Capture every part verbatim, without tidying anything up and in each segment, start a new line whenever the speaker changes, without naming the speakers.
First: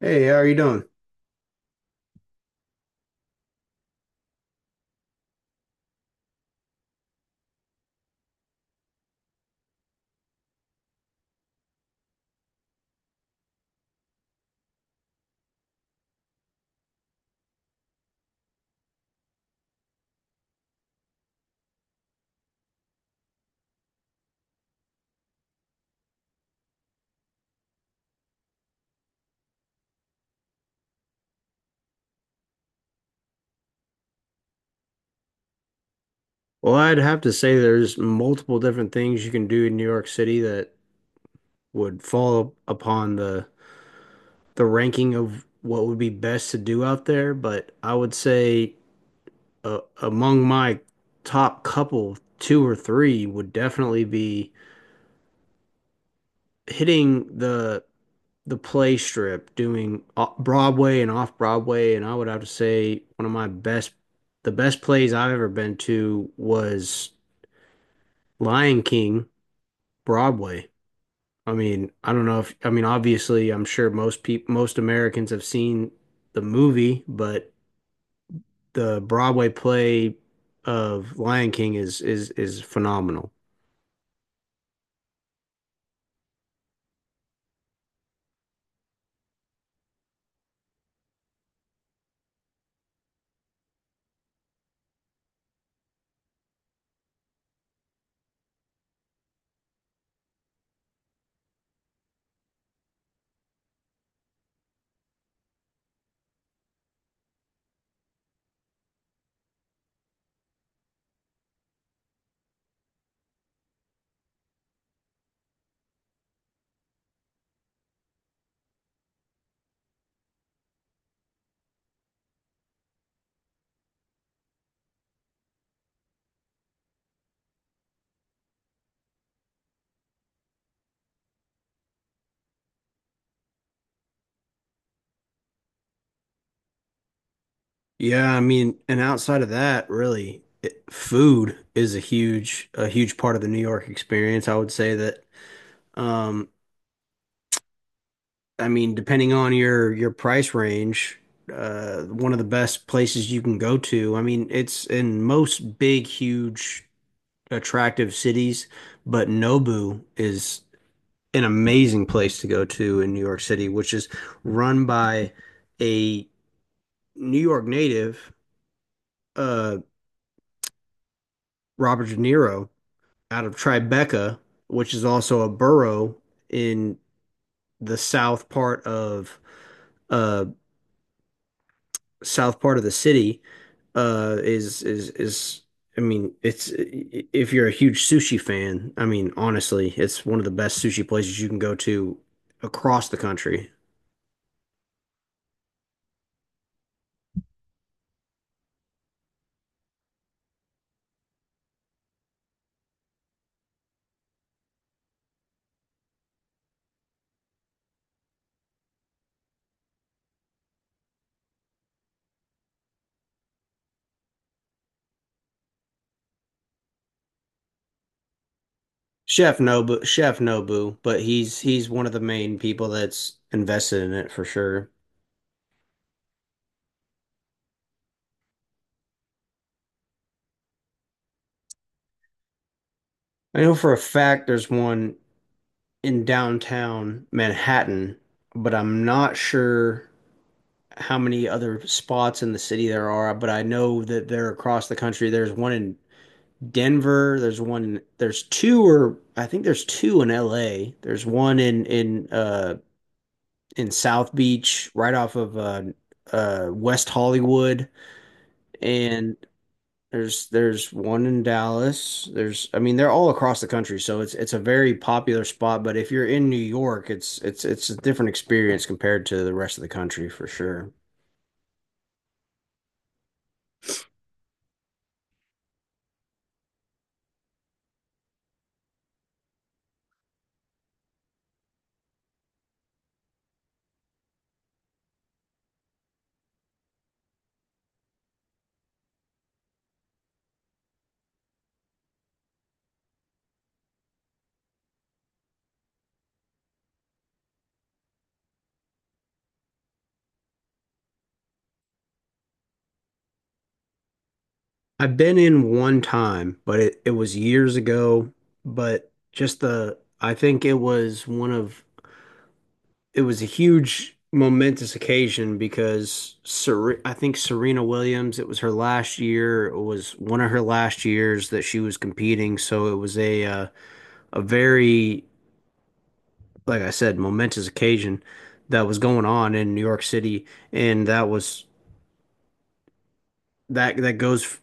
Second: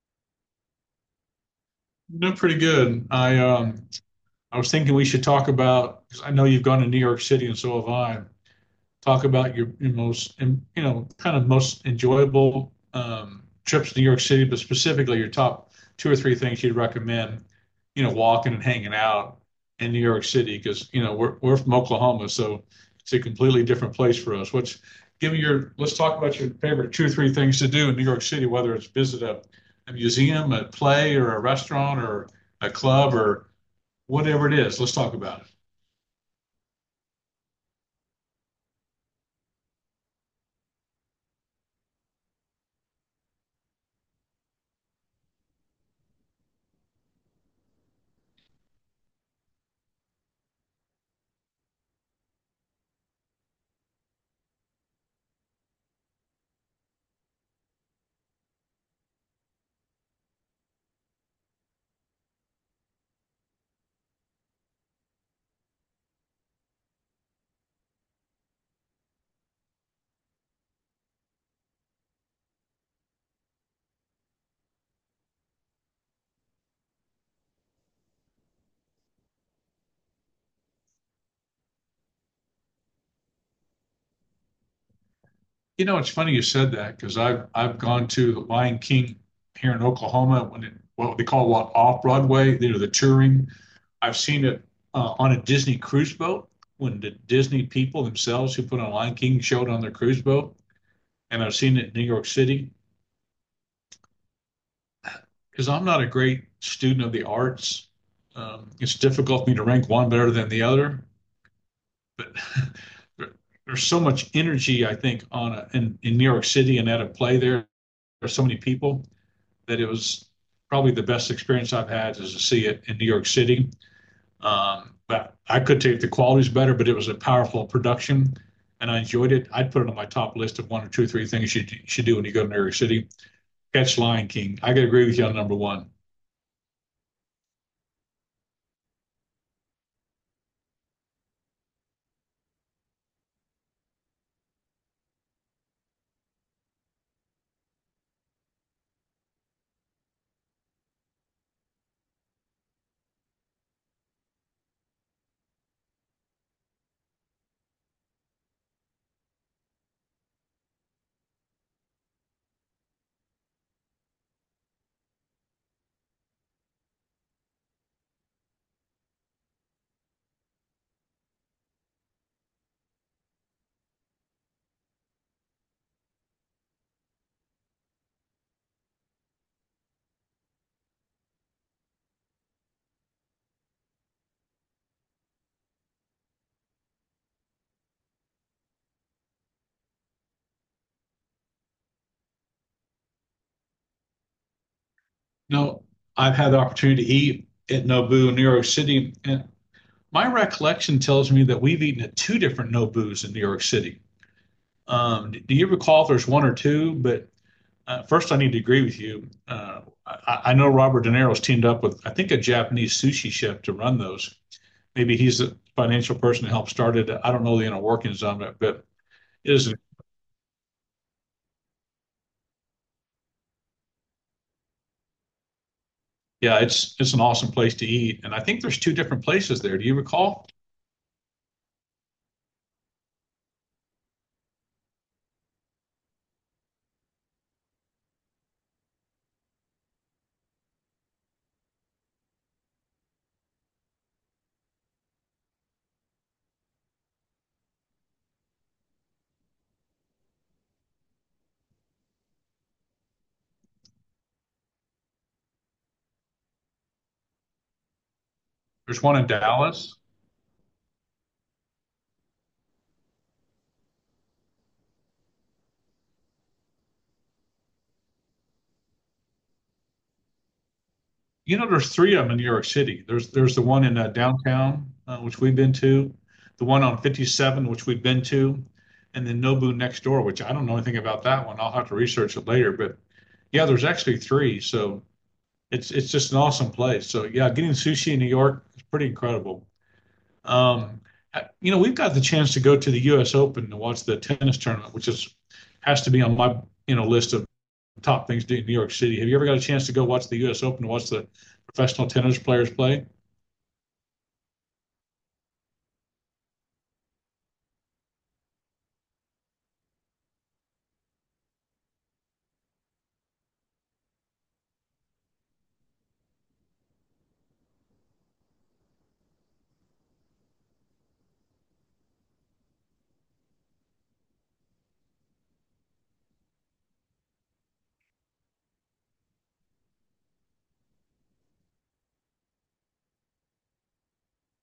Hey, how are you doing?
No, pretty good. I um I was thinking we should talk about because I know you've gone to New York City and so have I, talk about your, your most, um, you know, kind of most enjoyable um, trips to New York City, but specifically your top two or three things you'd recommend, you know, walking and hanging out in New York City because, you know, we're, we're from Oklahoma, so it's a completely different place for us. What's, give me your, let's talk about your favorite two or three things to do in New York City, whether it's visit a, a museum, a play, or a restaurant, or a club, or whatever it is. Let's talk about it.
Well, I'd have to say there's multiple different things you can do in New York City that would fall upon the the ranking of what would be best to do out there, but I would say uh, among my top couple, two or three would definitely be hitting the the play strip, doing o- Broadway and off Broadway, and I would have to say one of my best the best plays I've ever been to was Lion King Broadway. I mean, I don't know if I mean, obviously, I'm sure most people most Americans have seen the movie, but the Broadway play of Lion King is is is phenomenal.
You know, it's funny you said that because I've I've gone to the Lion King here in Oklahoma when it, what they call, what, off Broadway, you know, the touring. I've seen it uh, on a Disney cruise boat when the Disney people themselves who put on Lion King showed on their cruise boat, and I've seen it in New York City because I'm not a great student of the arts. Um, it's difficult for me to rank one better than the other, but there, there's so much energy I think on a, in in New York City and at a play there. There's so many people that it was probably the best experience I've had is to see it in New York City. Um, but I could take, the quality's better, but it was a powerful production and I enjoyed it. I'd put it on my top list of one or two, three things you should do when you go to New York City. Catch Lion King. I could agree with you on number one.
Yeah, I mean, and outside of that, really, it, food is a huge a huge part of the New York experience. I would say that um I mean, depending on your your price range, uh one of the best places you can go to. I mean, it's in most big huge attractive cities, but Nobu is an amazing place to go to in New York City, which is run by a New York native, uh, Robert De Niro, out of Tribeca, which is also a borough in the south part of uh, south part of the city uh is is is I mean, it's if you're a huge sushi fan, I mean, honestly, it's one of the best sushi places you can go to across the country.
No, I've had the opportunity to eat at Nobu in New York City. And my recollection tells me that we've eaten at two different Nobus in New York City. Um, do you recall if there's one or two? But Uh, first, I need to agree with you. Uh, I, I know Robert De Niro's teamed up with, I think, a Japanese sushi chef to run those. Maybe he's the financial person to help start it. I don't know the inner workings of it, but it
Chef
is,
Nobu, Chef Nobu, but he's he's one of the main people that's invested in it for sure.
yeah, it's it's an awesome place to eat. And I think there's two different places there. Do you recall?
I know for a fact there's one in downtown Manhattan, but I'm not sure how many other spots in the city there are, but I know that they're across the country. There's one in Denver. There's one. in- There's two, or I think there's two in L A. There's one in in uh in South Beach, right off of uh uh West Hollywood,
There's one in
and
Dallas.
there's there's one in Dallas. There's I mean, they're all across the country, so it's it's a very popular spot. But if you're in New York, it's it's it's a different experience compared to the rest of the country for sure.
You know, there's three of them in New York City. There's there's the one in uh, downtown, uh, which we've been to, the one on fifty-seven, which we've been to, and then Nobu next door, which I don't know anything about that one. I'll have to research it later. But yeah, there's actually three. So it's it's just an awesome place. So yeah, getting sushi in New York is pretty incredible. Um, uh, you know, we've got the chance to go to the U S. Open to watch the tennis tournament, which is has to be on my, you know, list of top things to do in New York City. Have you ever got a chance to go watch the U S. Open, watch the professional tennis players play?
I've been in one time, but it, it was years ago. But just the, I think it was one of it was a huge momentous occasion because Ser I think Serena Williams, it was her last year, it was one of her last years that she was competing, so it was a uh, a very, like I said, momentous occasion that was going on in New York City, and that was that that goes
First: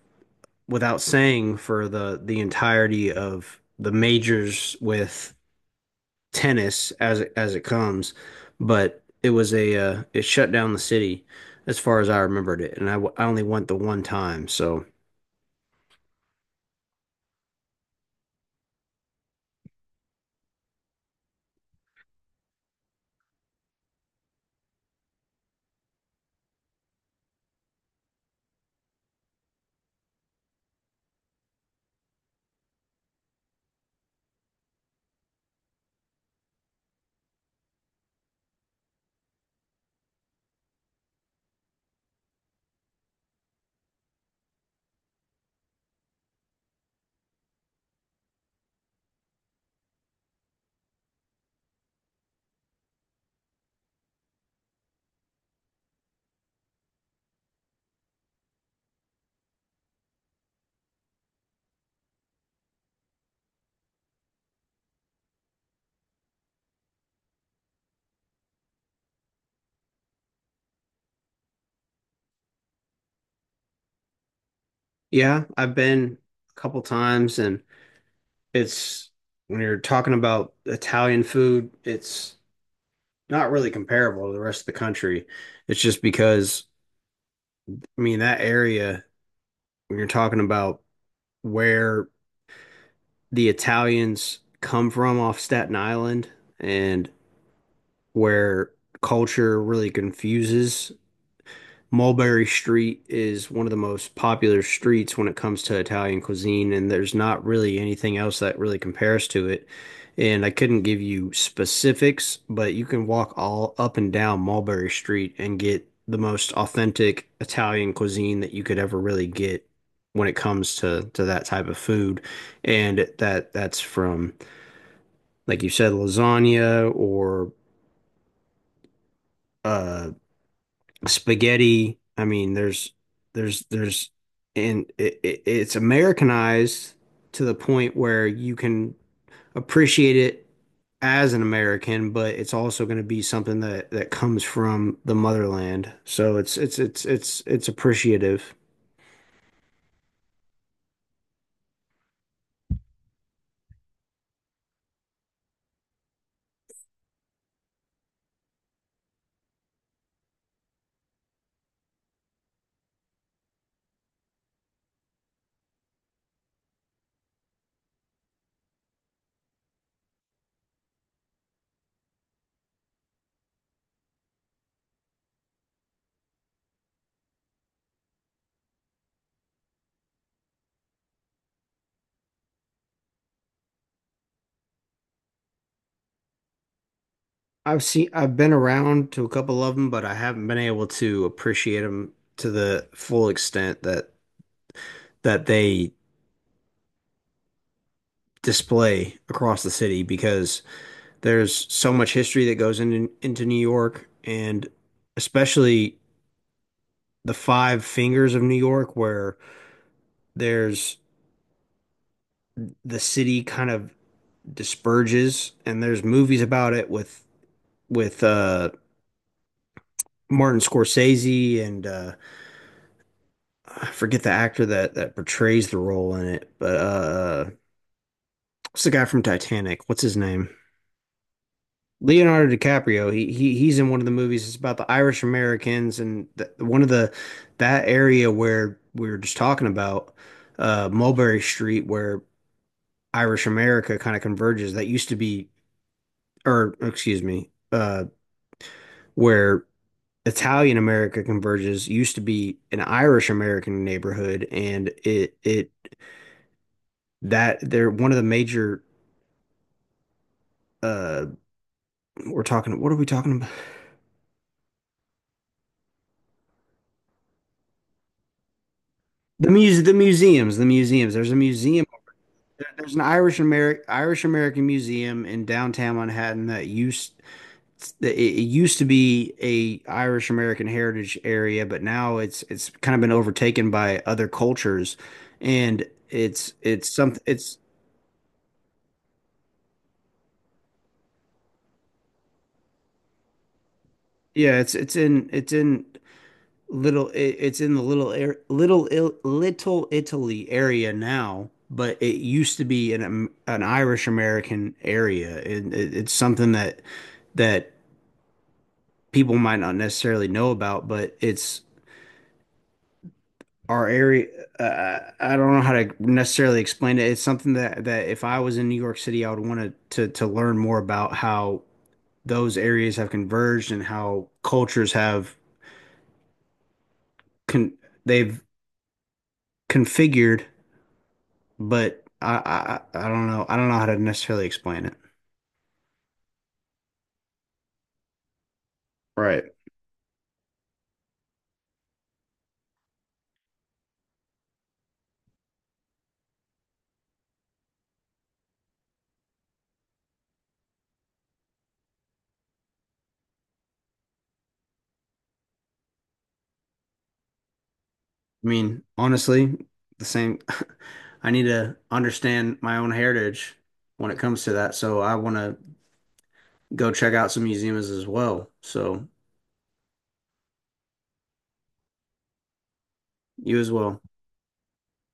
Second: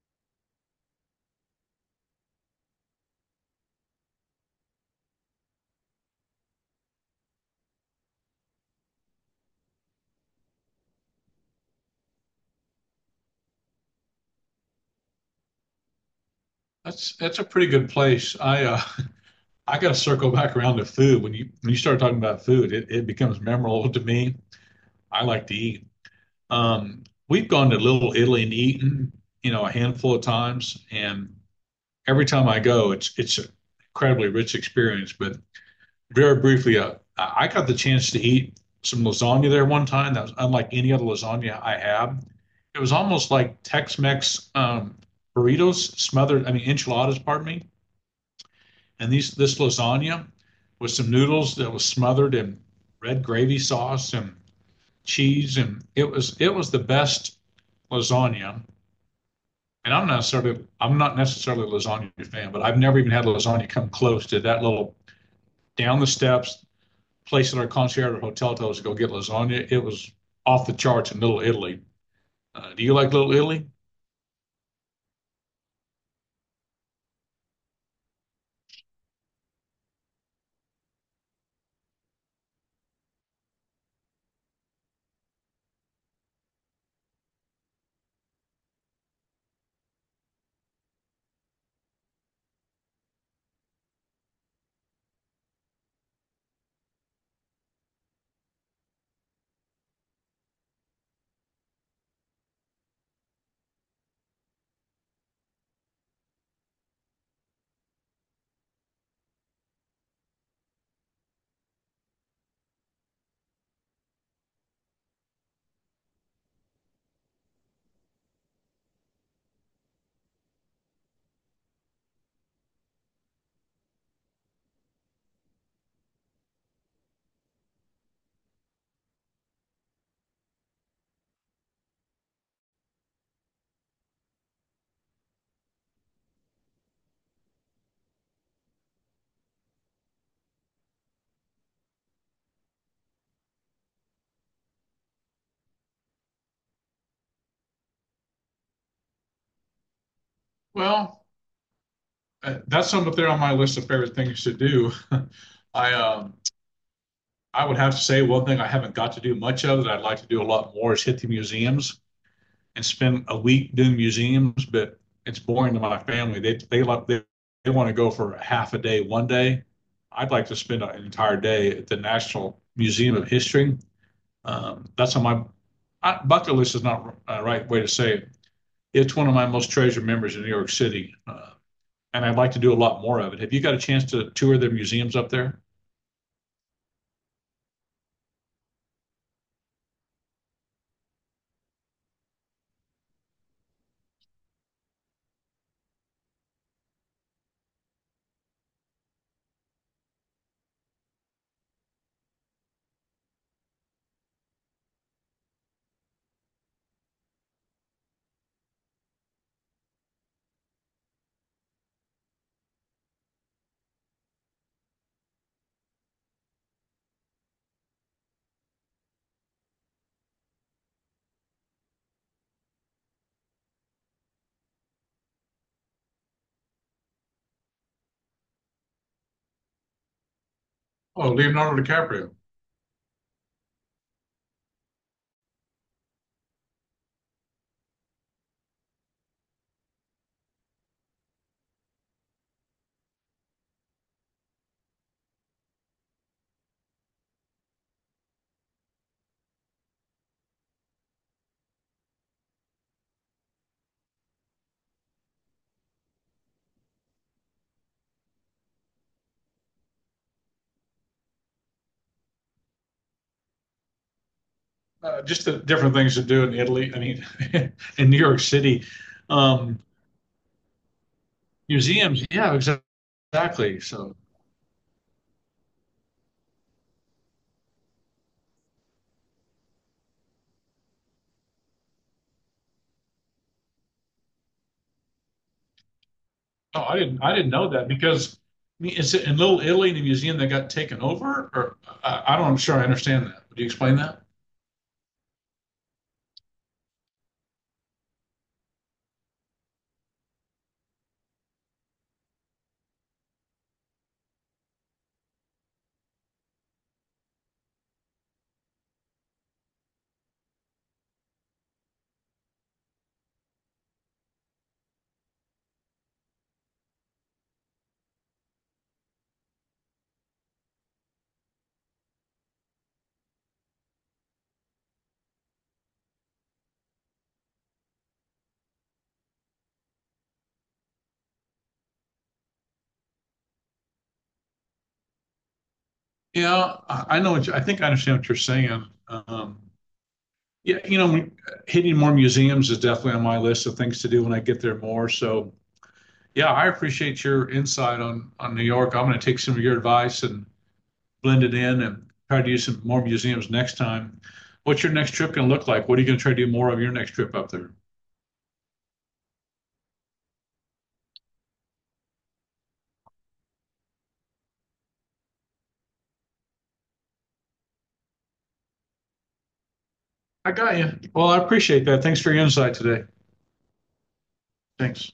without saying for the the entirety of the majors with tennis as it, as it comes, but it was a uh, it shut down the city as far as I remembered it, and I, w- I only went the one time. So
That's that's a pretty good place. I uh, I got to circle back around to food. When you when you start talking about food, it, it becomes memorable to me. I like to eat. Um, we've gone to Little Italy and eaten, you know, a handful of times, and every time I go, it's it's an incredibly rich experience. But very briefly, uh, I got the chance to eat some lasagna there one time. That was unlike any other lasagna I had. It was almost like Tex-Mex um, burritos smothered, I mean enchiladas, pardon me. And these this lasagna with some noodles that was smothered in red gravy sauce and cheese, and it was it was the best lasagna. And I'm not necessarily I'm not necessarily a lasagna fan, but I've never even had a lasagna come close to that little down the steps, place in our concierge at hotel told us to go get lasagna. It was off the charts in Little Italy. Uh, do you like Little Italy?
yeah, I've been a couple times, and it's when you're talking about Italian food, it's not really comparable to the rest of the country. It's just because I mean that area when you're talking about where the Italians come from off Staten Island and where culture really confuses Mulberry Street is one of the most popular streets when it comes to Italian cuisine, and there's not really anything else that really compares to it. And I couldn't give you specifics, but you can walk all up and down Mulberry Street and get the most authentic Italian cuisine that you could ever really get when it comes to to that type of food. And that that's from, like you said, lasagna or uh spaghetti. I mean, there's there's there's and it, it, it's Americanized to the point where you can appreciate it as an American, but it's also going to be something that that comes from the motherland. So it's it's it's it's it's appreciative.
Well, uh, that's something up there on my list of favorite things to do. I um, I would have to say one thing I haven't got to do much of that I'd like to do a lot more is hit the museums and spend a week doing museums, but it's boring to my family. They they like they, they want to go for half a day one day. I'd like to spend an entire day at the National Museum of History. Um, that's on my, I, bucket list is not a right way to say it. It's one of my most treasured memories in New York City, uh, and I'd like to do a lot more of it. Have you got a chance to tour the museums up there?
I've seen I've been around to a couple of them, but I haven't been able to appreciate them to the full extent that that they display across the city because there's so much history that goes into into New York, and especially the five fingers of New York, where there's the city kind of disperses, and there's movies about it with with uh, Martin Scorsese and uh, I forget the actor that that portrays the role in it, but uh, what's the guy from Titanic? What's his name?
Oh, Leonardo DiCaprio.
Leonardo DiCaprio, he, he he's in one of the movies. It's about the Irish Americans and th one of the that area where we were just talking about, uh, Mulberry Street, where Irish America kind of converges. That used to be, or excuse me, uh, where Italian America converges used to be an Irish American neighborhood, and it it that they're one of the major. Uh, we're talking. What are we talking about?
Uh, just the different things to do in Italy. I mean, in New York City,
The
um,
muse, the museums, the museums. There's a museum
museums. Yeah,
There-
exac-
there's an Irish
exactly.
American
So
Irish American museum in downtown Manhattan that used that it it used to be a Irish American heritage area, but now it's it's kind of been overtaken by other cultures, and it's
oh,
it's
I didn't.
something
I didn't
it's
know that because I mean, is it in Little Italy the museum that got taken over? Or I, I don't. I'm sure I understand that. Would you explain that?
yeah it's it's in it's in little it, it's in the little air little Il, little Italy area now, but it used to be an Am- an Irish American area, and it, it's something that that. People might not necessarily know about, but it's our area. Uh, I don't know how to necessarily explain it. It's something that that if I was in New York City, I would want to to to learn more about how those areas have converged and how cultures have con they've configured. But I, I I don't know. I don't know how to necessarily explain it.
Yeah, I I know what you, I think I understand what you're saying.
Right.
Um, yeah, you know, hitting more museums is definitely on my list of things to do when I get there more. So, yeah, I appreciate your insight on on New York. I'm going to take some of your advice and blend it in and try to use some more museums next time. What's your next trip going to look like? What are you going to try to do more of your next trip up there?
I mean, honestly, the same. I need to understand my own heritage when it comes to that. So I want to go check out some museums as well. So
I got you. Well, I appreciate that. Thanks for your insight today.
you as well.
Thanks.